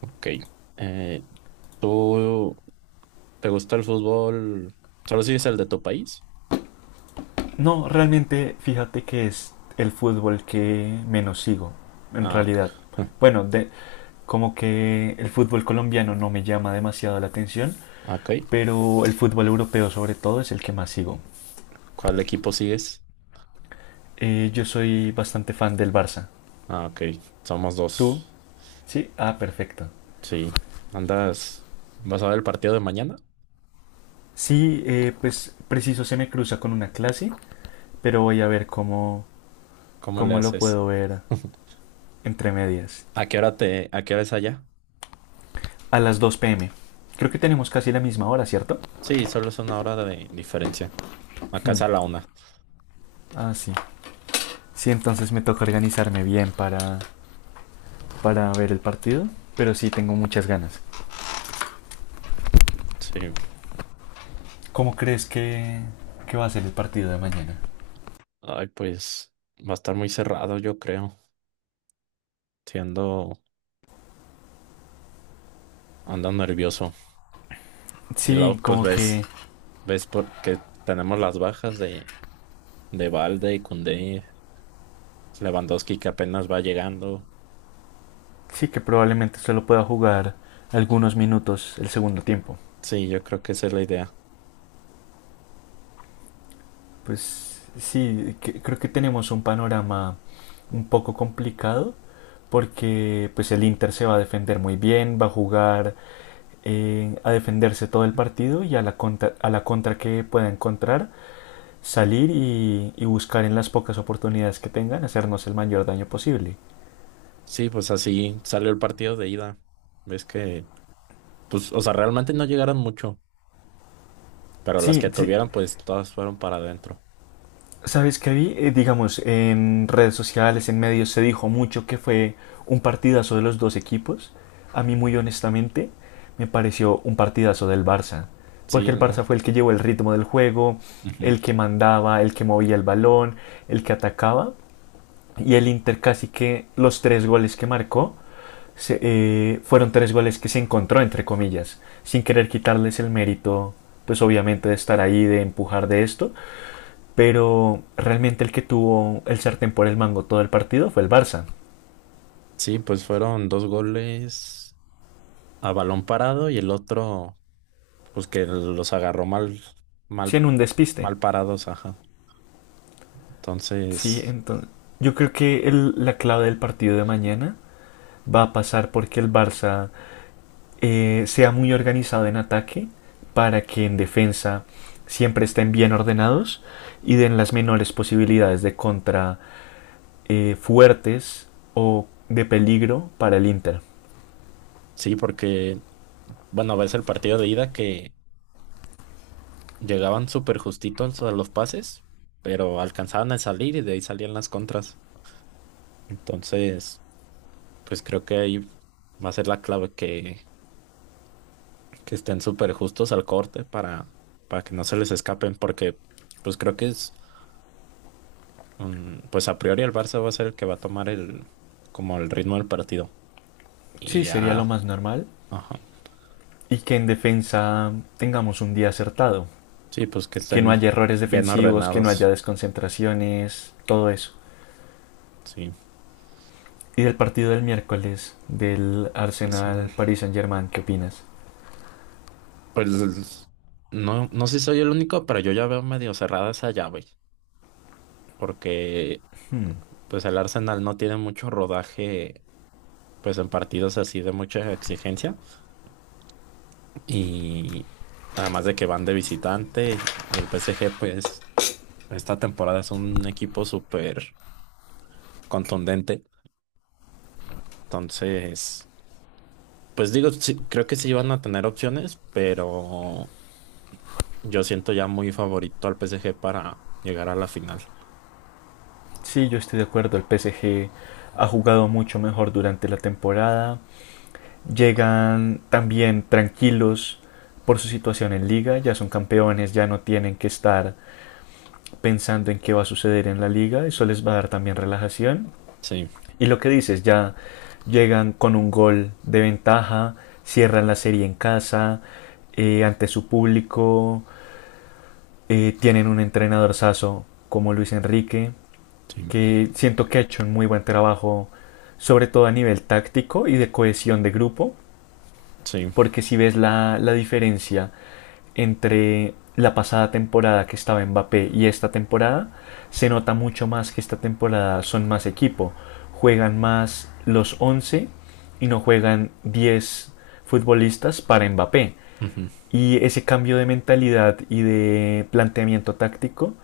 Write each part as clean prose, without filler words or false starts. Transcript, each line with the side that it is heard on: right: Ok. Eh, ¿Tú te gusta el fútbol? ¿Solo sigues el de tu país?
left: No, realmente fíjate que es el fútbol que menos sigo, en
right: Ah, ok.
left: realidad. Bueno, de, como que el fútbol colombiano no me llama demasiado la atención,
right: Ok.
left: pero el fútbol europeo sobre todo es el que más sigo.
right: ¿Cuál equipo sigues?
left: Yo soy bastante fan del Barça.
right: Ah, ok. Somos
left: ¿Tú?
right: dos.
left: Sí, ah, perfecto.
right: Sí. ¿Andas? ¿Vas a ver el partido de mañana?
left: Sí, pues preciso se me cruza con una clase, pero voy a ver
right: ¿Cómo le
left: cómo lo
right: haces?
left: puedo ver entre medias.
right: ¿A qué hora te, a qué hora es allá?
left: A las 2 pm. Creo que tenemos casi la misma hora, ¿cierto?
right: Sí, solo es una hora de diferencia. Acá
left: Hmm,
right: es a la una.
left: Ah, sí. Sí, entonces me toca organizarme bien para ver el partido, pero sí tengo muchas ganas.
right: Sí.
left: ¿Cómo que va a ser el partido de mañana?
right: Ay, pues va a estar muy cerrado, yo creo. Siendo, ando nervioso. Y
left: Sí,
right: luego, pues
left: como que
right: ves, ves porque tenemos las bajas de Balde y Koundé, Lewandowski que apenas va llegando.
left: sí que probablemente solo pueda jugar algunos minutos el segundo tiempo.
right: Sí, yo creo que esa es la idea.
left: Pues sí, creo que tenemos un panorama un poco complicado porque pues el Inter se va a defender muy bien, va a jugar a defenderse todo el partido y a la contra que pueda encontrar salir y buscar en las pocas oportunidades que tengan hacernos el mayor daño posible.
right: Sí, pues así salió el partido de ida. Ves que, pues, o sea, realmente no llegaron mucho, pero las que
left: Sí.
right: tuvieron, pues todas fueron para adentro.
left: ¿Sabes qué vi? Digamos, en redes sociales, en medios se dijo mucho que fue un partidazo de los dos equipos. A mí muy honestamente me pareció un partidazo del Barça, porque
right: Sí,
left: el
right: la-.
left: Barça fue el que llevó el ritmo del juego,
right: Ujú.
left: el que mandaba, el que movía el balón, el que atacaba. Y el Inter casi que los tres goles que marcó fueron tres goles que se encontró, entre comillas, sin querer quitarles el mérito, pues obviamente de estar ahí, de empujar de esto, pero realmente el que tuvo el sartén por el mango todo el partido fue el Barça,
right: Sí, pues fueron dos goles a balón parado y el otro, pues que los agarró mal,
left: sí
right: mal,
left: en un despiste.
right: mal parados, ajá.
left: Sí,
right: Entonces,
left: entonces yo creo que la clave del partido de mañana va a pasar porque el Barça sea muy organizado en ataque para que en defensa siempre estén bien ordenados y den las menores posibilidades de contra fuertes o de peligro para el Inter.
right: sí, porque, bueno, ves el partido de ida que llegaban súper justitos a los pases, pero alcanzaban a salir y de ahí salían las contras. Entonces, pues creo que ahí va a ser la clave que estén súper justos al corte para que no se les escapen, porque pues creo que es, pues a priori el Barça va a ser el que va a tomar el, como el ritmo del partido. Y
left: Sí, sería lo
right: ya,
left: más normal.
right: ajá.
left: Y que en defensa tengamos un día acertado.
right: Sí, pues que
left: Que no
right: estén
left: haya errores
right: bien
left: defensivos, que no haya
right: ordenados.
left: desconcentraciones, todo eso.
right: Sí,
left: Y del partido del miércoles del
right: Arsenal.
left: Arsenal Paris Saint Germain, ¿qué opinas?
right: Pues no, no sé si soy el único, pero yo ya veo medio cerrada esa llave. Porque pues el Arsenal no tiene mucho rodaje pues en partidos así de mucha exigencia y además de que van de visitante y el PSG pues esta temporada es un equipo súper contundente, entonces pues digo, sí, creo que sí van a tener opciones, pero yo siento ya muy favorito al PSG para llegar a la final.
left: Sí, yo estoy de acuerdo. El PSG ha jugado mucho mejor durante la temporada. Llegan también tranquilos por su situación en liga. Ya son campeones, ya no tienen que estar pensando en qué va a suceder en la liga. Eso les va a dar también relajación.
right: Sí,
left: Y lo que dices, ya llegan con un gol de ventaja, cierran la serie en casa, ante su público, tienen un entrenador como Luis Enrique,
right: sí,
left: que siento que ha hecho un muy buen trabajo, sobre todo a nivel táctico y de cohesión de grupo,
right: sí.
left: porque si ves la diferencia entre la pasada temporada que estaba Mbappé y esta temporada, se nota mucho más que esta temporada son más equipo, juegan más los 11 y no juegan 10 futbolistas para Mbappé.
right: Ujú.
left: Y ese cambio de mentalidad y de planteamiento táctico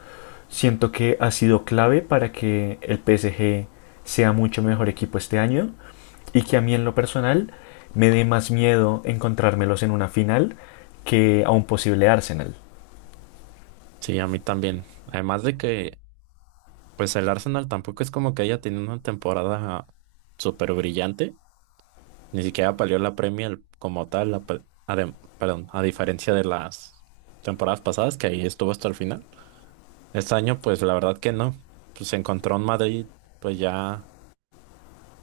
left: siento que ha sido clave para que el PSG sea mucho mejor equipo este año y que a mí en lo personal me dé más miedo encontrármelos en una final que a un posible Arsenal,
right: Sí, a mí también. Además de que pues el Arsenal tampoco es como que haya tenido una temporada súper brillante. Ni siquiera palió la Premier como tal, perdón, a diferencia de las temporadas pasadas, que ahí estuvo hasta el final. Este año, pues la verdad que no. Pues se encontró en Madrid, pues ya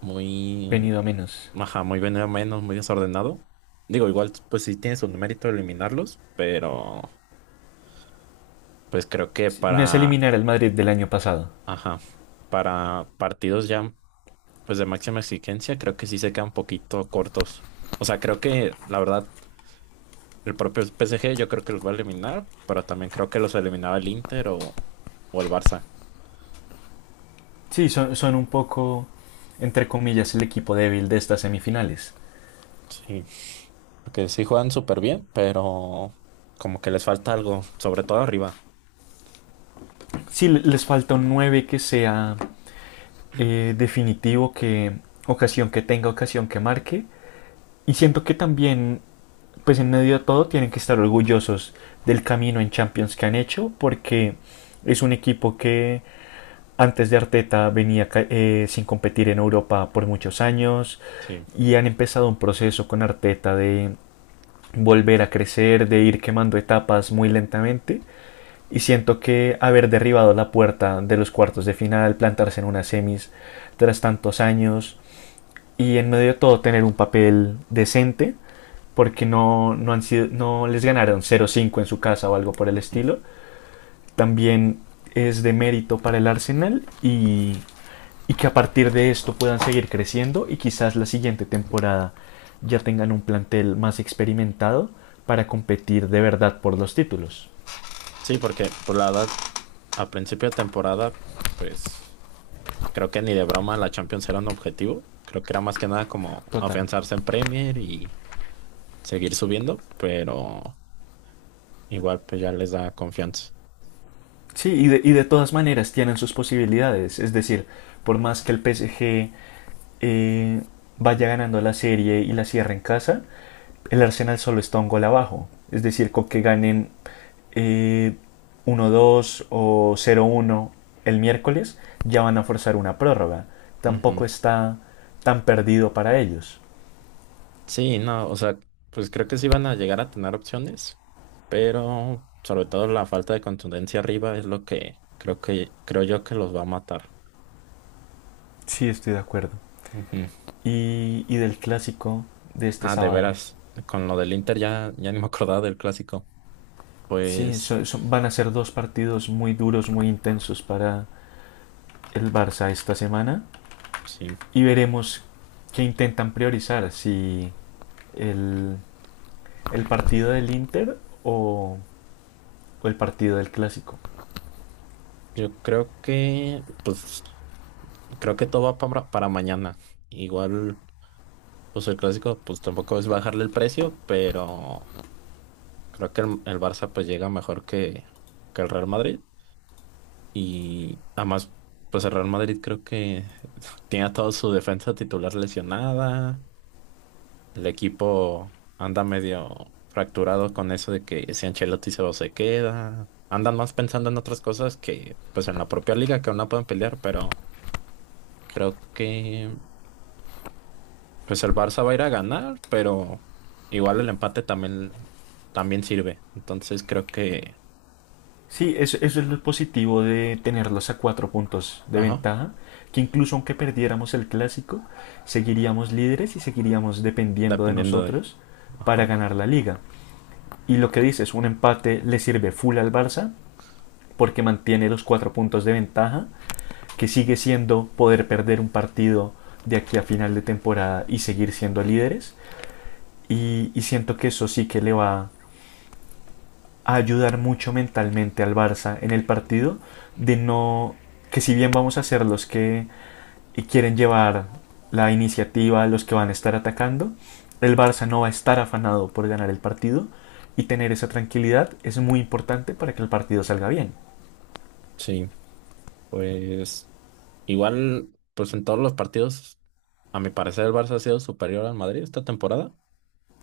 right: muy,
left: venido a menos.
right: ajá, muy venido menos, muy desordenado. Digo, igual, pues sí tiene su mérito eliminarlos, pero pues creo que
left: Sí, no es
right: para,
left: eliminar al Madrid del año pasado.
right: ajá, para partidos ya. Pues de máxima exigencia, creo que sí se quedan un poquito cortos. O sea, creo que la verdad, el propio PSG yo creo que los va a eliminar, pero también creo que los eliminaba el Inter o el Barça.
left: Sí, son son un poco, entre comillas, el equipo débil de estas semifinales.
right: Sí, porque sí juegan súper bien, pero como que les falta algo, sobre todo arriba.
left: Sí, les falta un 9 que sea definitivo, que ocasión que tenga, ocasión que marque. Y siento que también, pues en medio de todo, tienen que estar orgullosos del camino en Champions que han hecho, porque es un equipo que antes de Arteta venía sin competir en Europa por muchos años,
right: Sí.
left: y han empezado un proceso con Arteta de volver a crecer, de ir quemando etapas muy lentamente. Y siento que haber derribado la puerta de los cuartos de final, plantarse en unas semis tras tantos años y en medio de todo tener un papel decente, porque no han sido, no les ganaron 0-5 en su casa o algo por el
right: Ujú.
left: estilo. También es de mérito para el Arsenal, y que a partir de esto puedan seguir creciendo y quizás la siguiente temporada ya tengan un plantel más experimentado para competir de verdad por los títulos.
right: Sí, porque pues la verdad, a principio de temporada, pues creo que ni de broma la Champions era un objetivo. Creo que era más que nada como
left: Total.
right: afianzarse en Premier y seguir subiendo, pero igual pues ya les da confianza.
left: Sí, y de todas maneras tienen sus posibilidades. Es decir, por más que el PSG eh, vaya ganando la serie y la cierre en casa, el Arsenal solo está un gol abajo. Es decir, con que ganen eh, 1-2 o 0-1 el miércoles, ya van a forzar una prórroga.
right: Ujú.
left: Tampoco está tan perdido para ellos.
right: Sí, no, o sea, pues creo que sí van a llegar a tener opciones, pero sobre todo la falta de contundencia arriba es lo que creo yo que los va a matar.
left: Sí, estoy de acuerdo.
right: Ujú.
left: Y del clásico de este
right: Ah, de
left: sábado.
right: veras, con lo del Inter ya ni me acordaba del clásico.
left: Sí,
right: Pues
left: van a ser dos partidos muy duros, muy intensos para el Barça esta semana,
right: sí,
left: y veremos qué intentan priorizar, si el, el partido del Inter o, o el partido del Clásico.
right: yo creo que pues creo que todo va para mañana. Igual pues el clásico pues tampoco es bajarle el precio, pero creo que el Barça pues llega mejor que el Real Madrid y además pues el Real Madrid creo que tiene a toda su defensa titular lesionada, el equipo anda medio fracturado con eso de que si Ancelotti se va o se queda, andan más pensando en otras cosas que pues en la propia liga que aún no pueden pelear, pero creo que pues el Barça va a ir a ganar, pero igual el empate también, también sirve, entonces creo que,
left: Sí, eso es lo positivo de tenerlos a cuatro puntos de
right: ajá,
left: ventaja, que incluso aunque perdiéramos el Clásico, seguiríamos líderes y seguiríamos dependiendo de
right: dependiendo de...
left: nosotros para
right: Ajá.
left: ganar la liga. Y lo que dices, un empate le sirve full al Barça porque mantiene los cuatro puntos de ventaja, que sigue siendo poder perder un partido de aquí a final de temporada y seguir siendo líderes. Y siento que eso sí que le va a ayudar mucho mentalmente al Barça en el partido, de no que si bien vamos a ser los que quieren llevar la iniciativa, los que van a estar atacando, el Barça no va a estar afanado por ganar el partido, y tener esa tranquilidad es muy importante para que el partido salga bien.
right: Sí, pues igual, pues en todos los partidos, a mi parecer el Barça ha sido superior al Madrid esta temporada.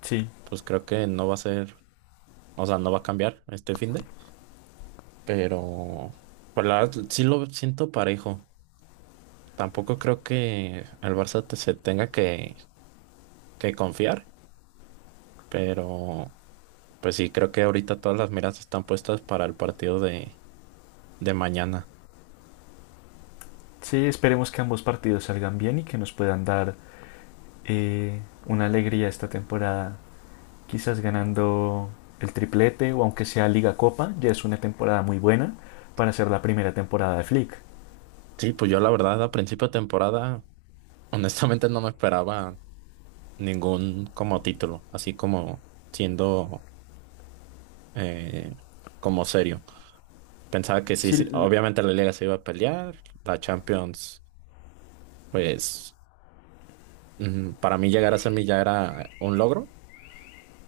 left: Sí.
right: Pues creo que no va a ser, o sea, no va a cambiar este finde, pero pues la verdad sí lo siento parejo. Tampoco creo que el Barça te- se tenga que confiar, pero pues sí, creo que ahorita todas las miras están puestas para el partido de mañana.
left: Sí, esperemos que ambos partidos salgan bien y que nos puedan dar una alegría esta temporada. Quizás ganando el triplete o aunque sea Liga Copa, ya es una temporada muy buena para ser la primera temporada de Flick.
right: Sí, pues yo la verdad a principio de temporada, honestamente no me esperaba ningún como título, así como siendo eh, como serio. Pensaba que sí, sí,
left: Sí,
right: obviamente la Liga se iba a pelear, la Champions, pues para mí llegar a semi ya era un logro.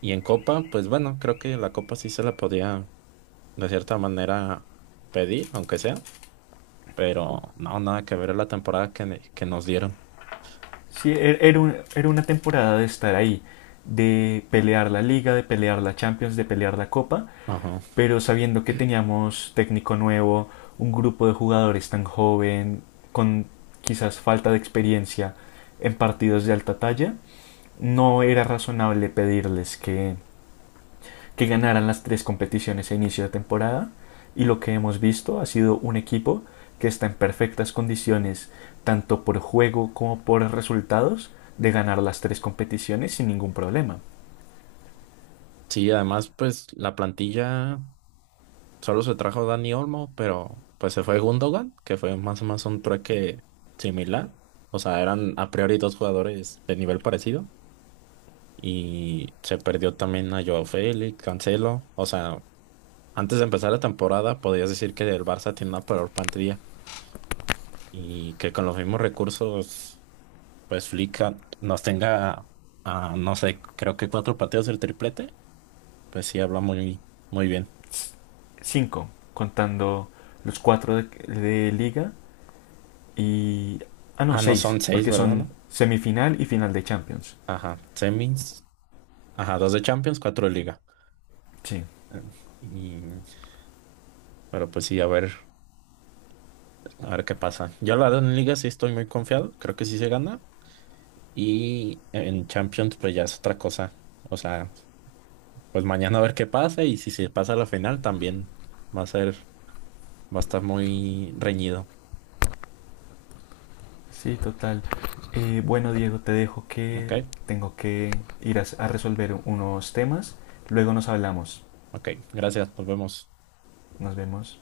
right: Y en Copa, pues bueno, creo que la Copa sí se la podía de cierta manera pedir, aunque sea, pero no, nada que ver la temporada que nos dieron.
left: era una temporada de estar ahí, de pelear la Liga, de pelear la Champions, de pelear la Copa,
right: Ajá.
left: pero sabiendo que teníamos técnico nuevo, un grupo de jugadores tan joven, con quizás falta de experiencia en partidos de alta talla, no era razonable pedirles que ganaran las tres competiciones a inicio de temporada, y lo que hemos visto ha sido un equipo que está en perfectas condiciones tanto por juego como por resultados de ganar las tres competiciones sin ningún problema.
right: Sí, además, pues la plantilla. Solo se trajo Dani Olmo, pero pues se fue Gundogan, que fue más o menos un trueque similar. O sea, eran a priori dos jugadores de nivel parecido. Y se perdió también a Joao Félix, Cancelo. O sea, antes de empezar la temporada podías decir que el Barça tiene una peor plantilla y que con los mismos recursos, pues Flick a- nos tenga, a, no sé, creo que cuatro partidos del triplete. Pues sí, habla muy, muy bien.
left: Cinco contando los cuatro de liga y... Ah, no,
right: Ah, no, son
left: 6
right: seis,
left: porque
right: ¿verdad?
left: son
right: ¿No?
left: semifinal y final de Champions.
right: Ajá, semis. Ajá, dos de Champions, cuatro de Liga.
left: Sí.
right: Eh, Y, pero pues sí, a ver qué pasa. Yo la verdad en Liga sí estoy muy confiado, creo que sí se gana. Y en Champions pues ya es otra cosa. O sea, pues mañana a ver qué pasa y si se pasa a la final también va a ser, va a estar muy reñido.
left: Sí, total. Bueno, Diego, te dejo
right: Ok,
left: que tengo que ir a resolver unos temas. Luego nos hablamos.
right: ok, gracias, nos vemos.
left: Nos vemos.